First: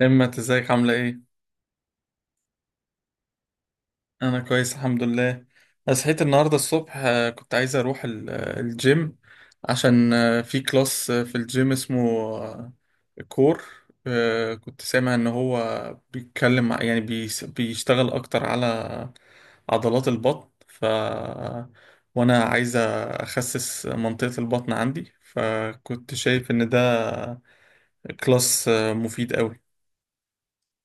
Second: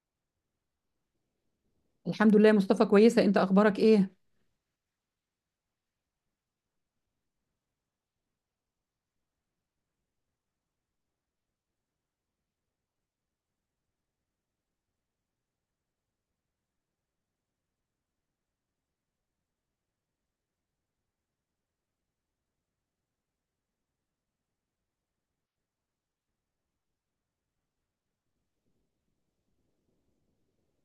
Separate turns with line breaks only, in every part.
همت، ازيك؟ عاملة ايه؟
الحمد لله يا مصطفى، كويسة. انت اخبارك ايه؟
أنا كويس الحمد لله. أنا صحيت النهاردة الصبح. كنت عايز أروح الجيم عشان في كلاس في الجيم اسمه آه، كور. كنت سامع إن هو بيتكلم بيشتغل أكتر على عضلات البطن، ف وأنا عايز أخسس منطقة البطن عندي، فكنت شايف إن ده كلاس مفيد أوي.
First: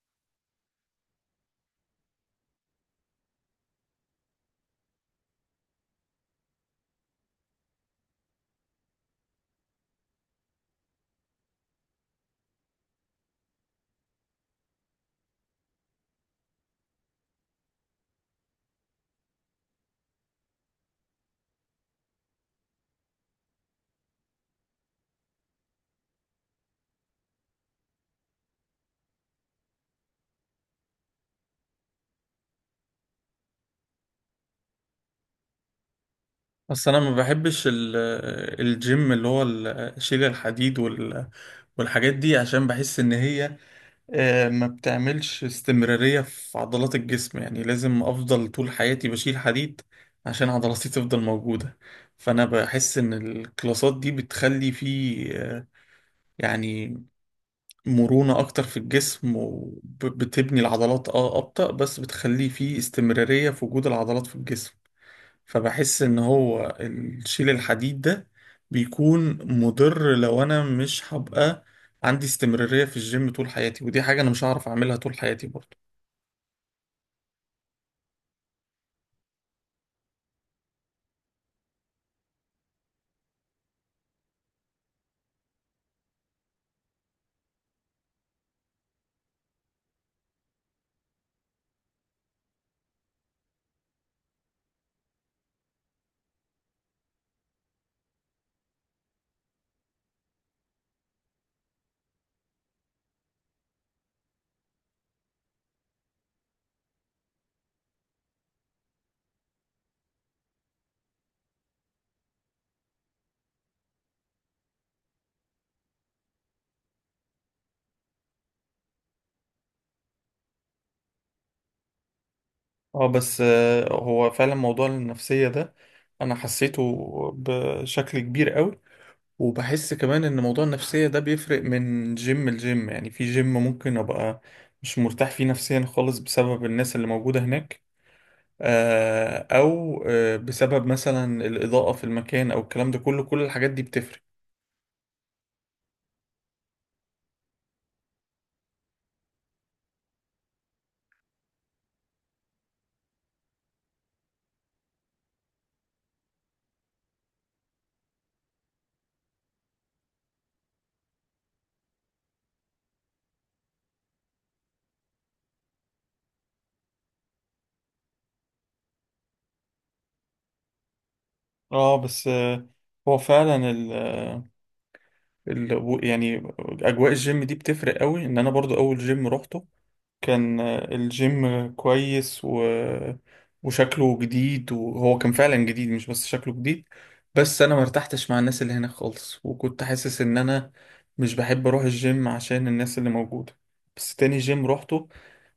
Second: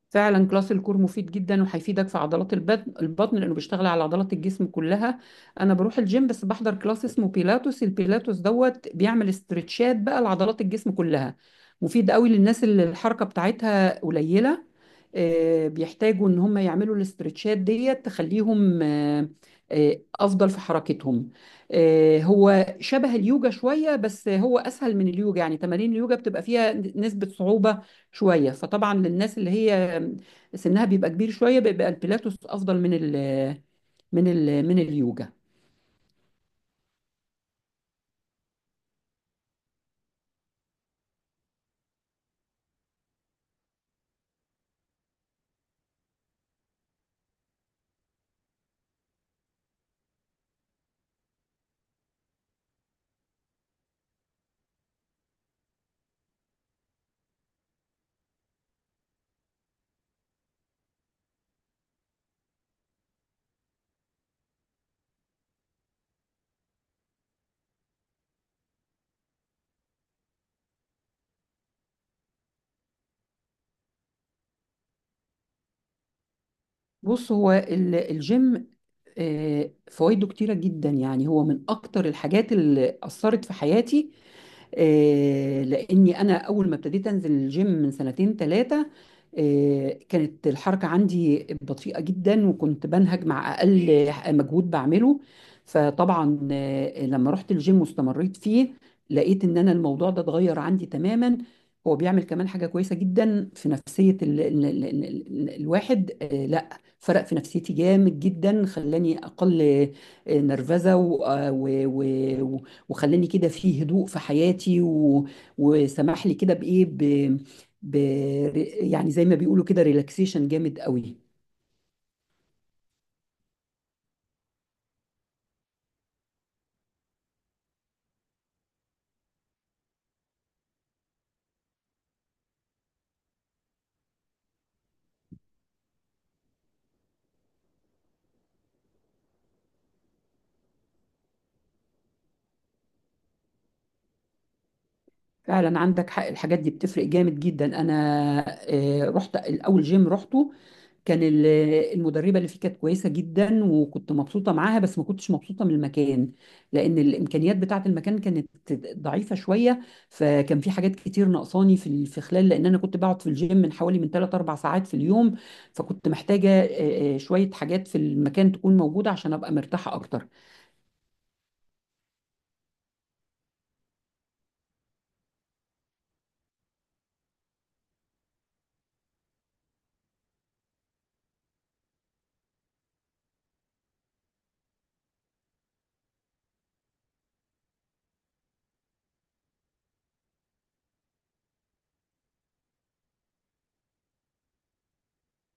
فعلا كلاس الكور مفيد جدا وهيفيدك في عضلات البطن لانه بيشتغل على عضلات الجسم كلها. انا بروح الجيم، بس بحضر كلاس اسمه بيلاتوس. البيلاتوس دوت بيعمل استرتشات بقى لعضلات الجسم كلها. مفيد قوي للناس اللي الحركة بتاعتها قليلة، بيحتاجوا ان هم يعملوا الاسترتشات ديت تخليهم افضل في حركتهم. هو شبه اليوجا شوية، بس هو اسهل من اليوجا. يعني تمارين اليوجا بتبقى فيها نسبة صعوبة شوية، فطبعا للناس اللي هي سنها بيبقى كبير شوية بيبقى البيلاتوس أفضل من ال من ال من اليوجا.
بس انا ما بحبش الجيم اللي هو شيل الحديد والحاجات دي، عشان بحس ان هي ما بتعملش استمرارية في عضلات الجسم، يعني لازم افضل طول حياتي بشيل حديد عشان عضلاتي تفضل موجودة. فانا بحس ان الكلاسات دي بتخلي فيه يعني مرونة اكتر في الجسم، وبتبني العضلات اه ابطأ، بس بتخلي فيه استمرارية في وجود العضلات في الجسم. فبحس ان هو الشيل الحديد ده بيكون مضر لو انا مش هبقى عندي استمرارية في الجيم طول حياتي، ودي حاجة انا مش هعرف اعملها طول حياتي برضه.
بص، هو الجيم فوائده كتيرة جدا. يعني هو من أكتر الحاجات اللي أثرت في حياتي، لاني انا اول ما ابتديت انزل الجيم من سنتين ثلاثه كانت الحركه عندي بطيئه جدا، وكنت بنهج مع اقل مجهود بعمله. فطبعا لما رحت الجيم واستمريت فيه، لقيت ان انا الموضوع ده اتغير عندي تماما. هو بيعمل كمان حاجه كويسه جدا في نفسيه ال ال ال ال ال الواحد. لا، فرق في نفسيتي جامد جدا، خلاني اقل نرفزه و- وخلاني كده في هدوء في حياتي وسمح لي كده بايه ب... يعني زي ما بيقولوا كده، ريلاكسيشن جامد قوي.
اه، بس هو فعلا موضوع النفسية ده انا حسيته بشكل كبير قوي. وبحس كمان ان موضوع النفسية ده بيفرق من جيم لجيم، يعني في جيم ممكن ابقى مش مرتاح فيه نفسيا خالص بسبب الناس اللي موجودة هناك، او بسبب مثلا الاضاءه في المكان، او الكلام ده كله، كل الحاجات دي بتفرق.
فعلا عندك حق، الحاجات دي بتفرق جامد جدا. انا رحت الاول جيم رحته، كان المدربة اللي فيه كانت كويسة جدا، وكنت مبسوطة معاها، بس ما كنتش مبسوطة من المكان، لأن الإمكانيات بتاعة المكان كانت ضعيفة شوية. فكان في حاجات كتير ناقصاني في في خلال، لأن أنا كنت بقعد في الجيم من حوالي من 3 4 ساعات في اليوم، فكنت محتاجة شوية حاجات في المكان تكون موجودة عشان أبقى مرتاحة أكتر.
اه، بس آه، هو فعلا ال آه، ال يعني اجواء الجيم دي بتفرق قوي. ان انا برضو اول جيم روحته كان الجيم كويس و وشكله جديد، وهو كان فعلا جديد مش بس شكله جديد، بس انا ما ارتحتش مع الناس اللي هناك خالص، وكنت حاسس ان انا مش بحب اروح الجيم عشان الناس اللي موجودة. بس تاني جيم روحته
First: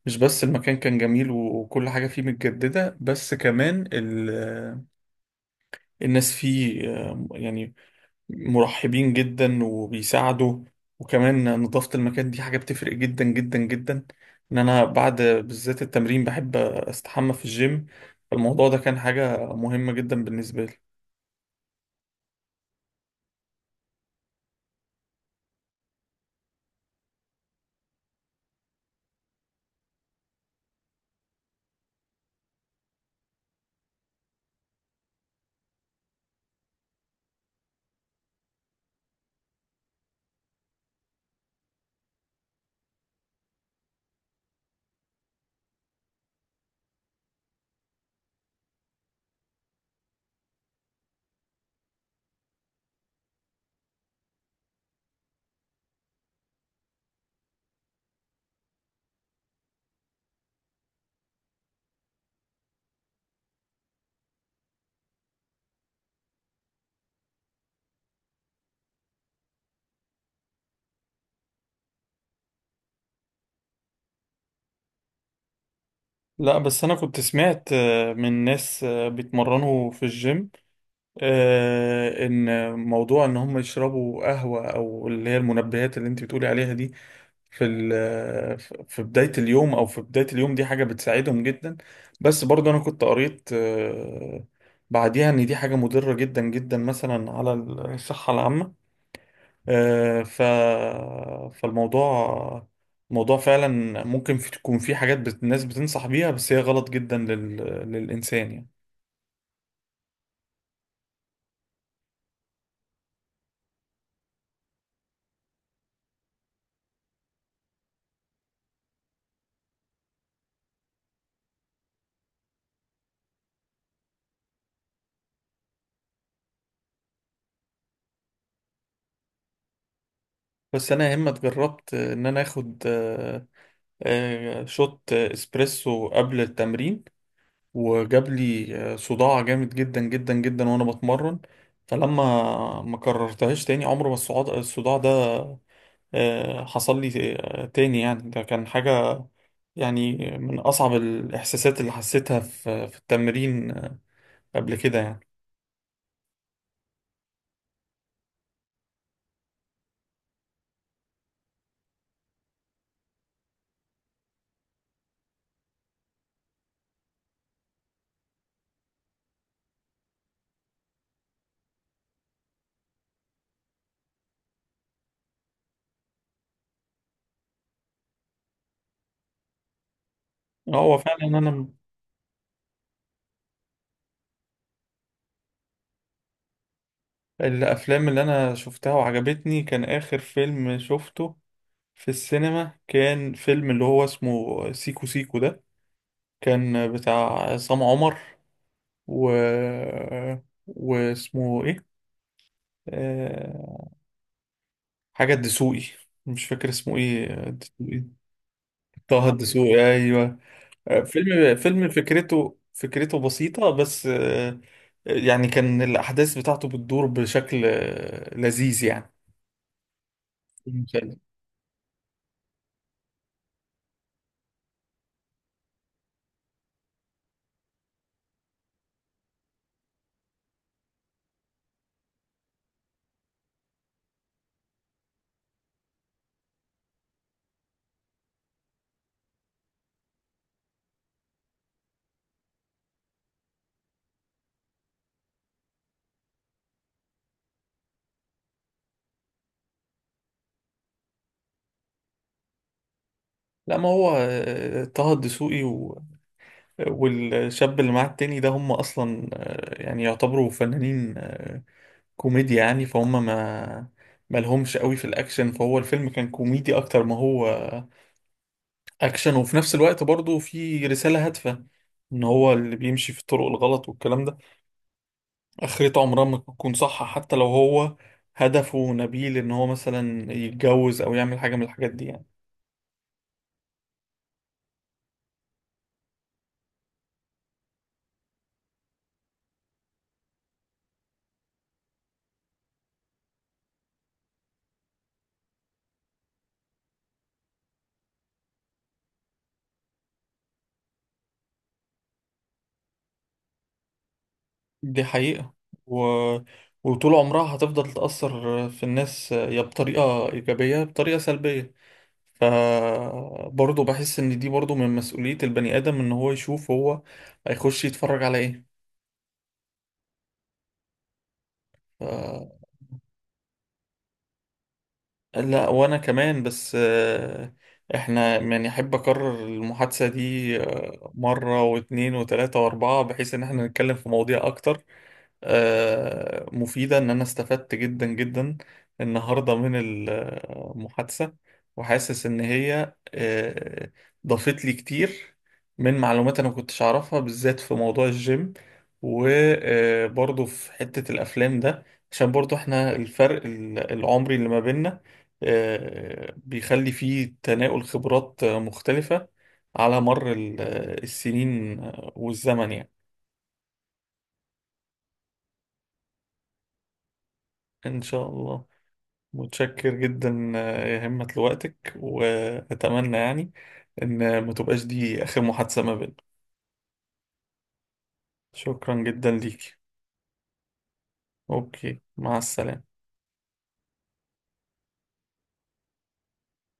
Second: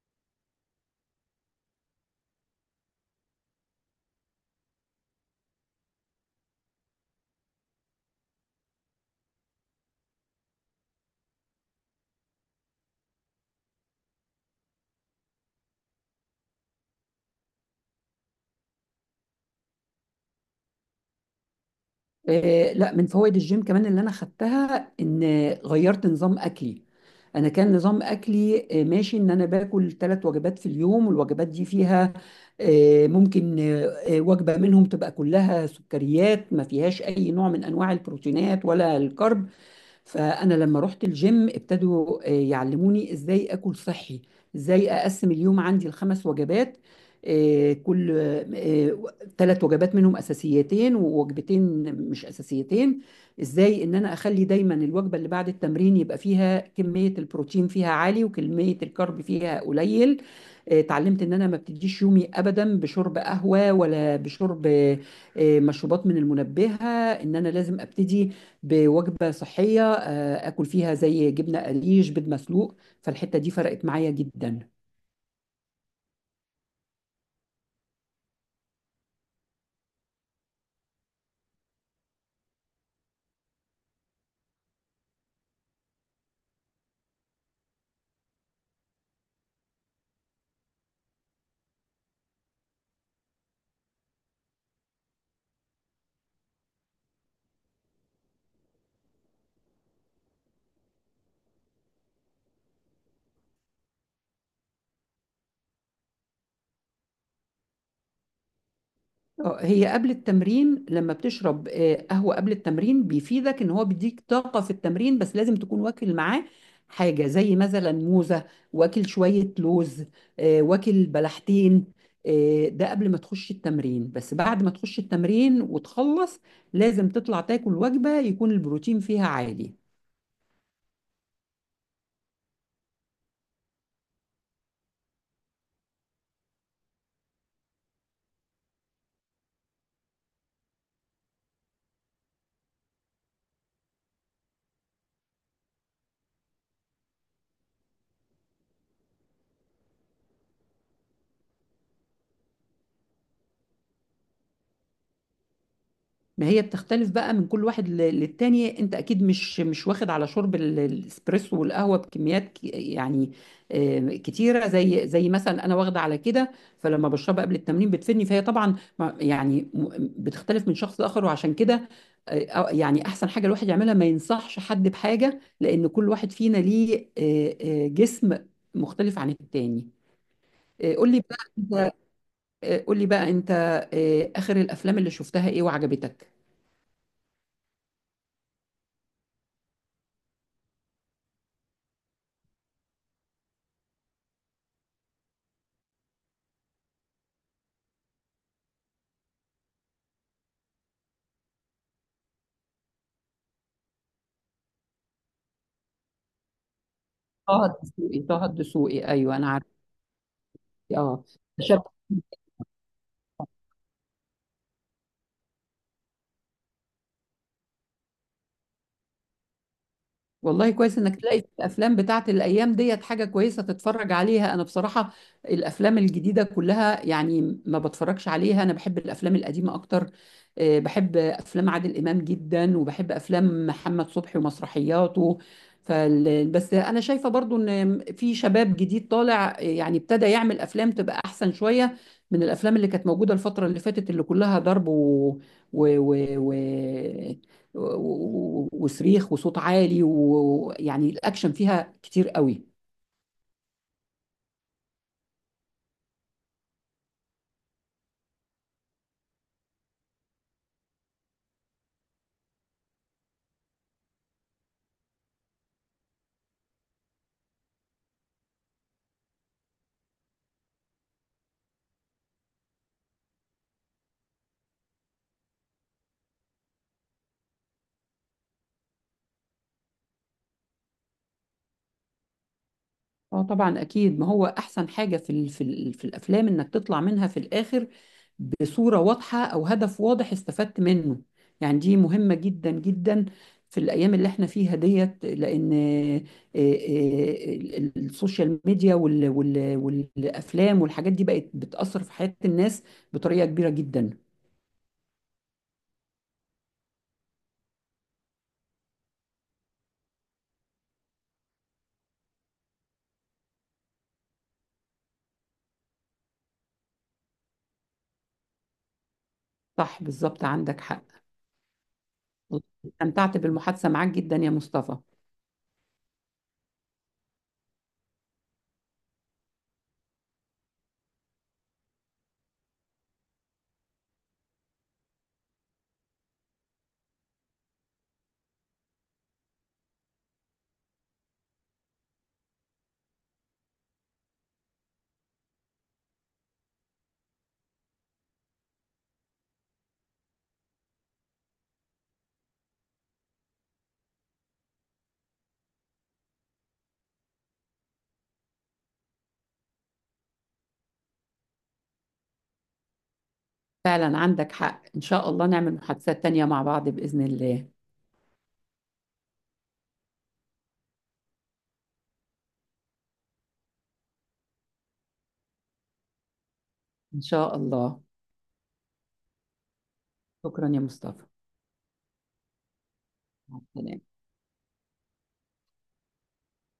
مش بس المكان كان جميل وكل حاجة فيه متجددة، بس كمان الناس فيه يعني مرحبين جدا وبيساعدوا. وكمان نظافة المكان دي حاجة بتفرق جدا جدا جدا، ان انا بعد بالذات التمرين بحب استحمى في الجيم، فالموضوع ده كان حاجة مهمة جدا بالنسبة لي.
لا، من فوائد الجيم كمان اللي انا خدتها ان غيرت نظام اكلي. انا كان نظام اكلي ماشي، ان انا باكل 3 وجبات في اليوم، والوجبات دي فيها آه، ممكن آه، آه، وجبه منهم تبقى كلها سكريات، ما فيهاش اي نوع من انواع البروتينات ولا الكرب. فأنا لما رحت الجيم ابتدوا يعلموني إزاي أكل صحي، إزاي أقسم اليوم عندي ال5 وجبات. كل 3 وجبات منهم أساسيتين، ووجبتين مش أساسيتين. إزاي إن أنا أخلي دايما الوجبة اللي بعد التمرين يبقى فيها كمية البروتين فيها عالي، وكمية الكارب فيها قليل. اتعلمت ان انا ما ابتديش يومي ابدا بشرب قهوه، ولا بشرب مشروبات من المنبهه. ان انا لازم ابتدي بوجبة صحية، آكل فيها زي جبنة قريش، بيض مسلوق. فالحتة دي فرقت معايا جدا.
لا، بس انا كنت سمعت من ناس بيتمرنوا في الجيم ان موضوع ان هم يشربوا قهوة او اللي هي المنبهات اللي انت بتقولي عليها دي في ال- في بداية اليوم أو في بداية اليوم دي حاجة بتساعدهم جدا. بس برضه أنا كنت قريت بعديها إن دي حاجة مضرة جدا جدا مثلا على الصحة العامة. آه، ف فالموضوع موضوع فعلا ممكن تكون في حاجات الناس بتنصح بيها، بس هي غلط جدا للإنسان يعني.
هي قبل التمرين، لما بتشرب قهوة قبل التمرين بيفيدك إن هو بيديك طاقة في التمرين، بس لازم تكون واكل معاه حاجة زي مثلا موزة، واكل شوية لوز، واكل بلحتين. ده قبل ما تخش التمرين، بس بعد ما تخش التمرين وتخلص لازم تطلع تاكل وجبة يكون البروتين فيها عالي.
بس أنا يا إما جربت إن أنا آخد شوت إسبريسو قبل التمرين، وجاب لي صداع جامد جدا جدا جدا وانا بتمرن. فلما ما كررتهاش تاني، عمر ما الصداع ده حصل لي تاني، يعني ده كان حاجة يعني من أصعب الإحساسات اللي حسيتها في في التمرين قبل كده يعني.
ما هي بتختلف بقى من كل واحد للتاني. انت اكيد مش واخد على شرب الاسبريسو والقهوه بكميات يعني كتيره، زي مثلا انا واخده على كده، فلما بشربها قبل التمرين بتفيدني. فهي طبعا يعني بتختلف من شخص لاخر، وعشان كده يعني احسن حاجه الواحد يعملها ما ينصحش حد بحاجه، لان كل واحد فينا ليه جسم مختلف عن التاني. آه،
هو
قول لي
فعلا
بقى
أنا
انت قول لي بقى انت اخر الافلام اللي شفتها ايه وعجبتك؟
الأفلام اللي أنا شفتها وعجبتني كان آخر فيلم شفته في السينما، كان فيلم اللي هو اسمه سيكو سيكو ده، كان بتاع عصام عمر و واسمه ايه، آه... حاجة الدسوقي، مش فاكر اسمه ايه
طه
الدسوقي.
الدسوقي، طه الدسوقي،
طه
ايوه انا عارف.
الدسوقي، ايوه. آه،
اه،
فيلم
شاب.
فيلم فكرته فكرته بسيطة بس يعني كان الأحداث بتاعته بتدور بشكل لذيذ يعني.
والله كويس
مسلي.
انك تلاقي في الافلام بتاعت الايام ديت حاجه كويسه تتفرج عليها. انا بصراحه الافلام الجديده كلها، يعني ما بتفرجش عليها. انا بحب الافلام القديمه اكتر، بحب افلام عادل امام جدا، وبحب افلام محمد صبحي ومسرحياته. بس انا شايفه برضو ان في شباب جديد طالع، يعني ابتدى يعمل افلام تبقى احسن شويه من الافلام اللي كانت موجوده الفتره اللي فاتت، اللي كلها ضرب و... و... و... وصريخ وصوت عالي، ويعني الاكشن فيها كتير قوي.
لا، ما هو طه الدسوقي والشاب اللي معاه التاني ده هم أصلا يعني يعتبروا فنانين كوميديا يعني، فهم ما ما لهمش قوي في الاكشن، فهو الفيلم كان كوميدي اكتر ما هو اكشن، وفي نفس الوقت برضه في رسالة هادفة ان هو اللي بيمشي في الطرق الغلط والكلام ده اخرته عمرها ما تكون صح، حتى لو هو هدفه نبيل ان هو مثلا يتجوز او يعمل حاجة من الحاجات دي يعني.
اه طبعا اكيد، ما هو احسن حاجه في في الافلام انك تطلع منها في الاخر بصوره واضحه او هدف واضح استفدت منه. يعني دي مهمه جدا جدا في الايام اللي احنا فيها ديت، لان آه، ال- السوشيال ميديا والافلام والحاجات دي بقت بتاثر في حياه الناس بطريقه كبيره جدا.
دي حقيقة، و وطول عمرها هتفضل تأثر في الناس، يا بطريقة إيجابية يا بطريقة سلبية، فبرضه بحس ان دي برضه من مسؤولية البني ادم ان هو يشوف هو هيخش يتفرج على ايه.
صح، بالظبط، عندك حق.
ف
استمتعت بالمحادثة معاك جدا يا مصطفى.
لا وانا كمان، بس احنا يعني احب اكرر المحادثة دي مرة واتنين وتلاتة واربعة، بحيث ان احنا نتكلم في مواضيع اكتر مفيدة. إن أنا استفدت جدا جدا النهاردة من المحادثة، وحاسس إن هي ضافت لي كتير من معلومات أنا كنتش أعرفها، بالذات في موضوع الجيم، وبرضه في حتة الأفلام ده، عشان برضه إحنا الفرق العمري اللي ما بيننا بيخلي فيه تناول خبرات مختلفة على مر السنين والزمن يعني.
فعلا عندك حق، إن شاء الله نعمل محادثات تانية مع بعض بإذن الله.
إن شاء الله. متشكر جدا يا همة لوقتك، وأتمنى يعني إن ما تبقاش دي آخر محادثة ما بيننا.
إن شاء الله.
شكرا جدا ليكي.
شكرا يا مصطفى.
أوكي، مع السلامة.
مع السلامة.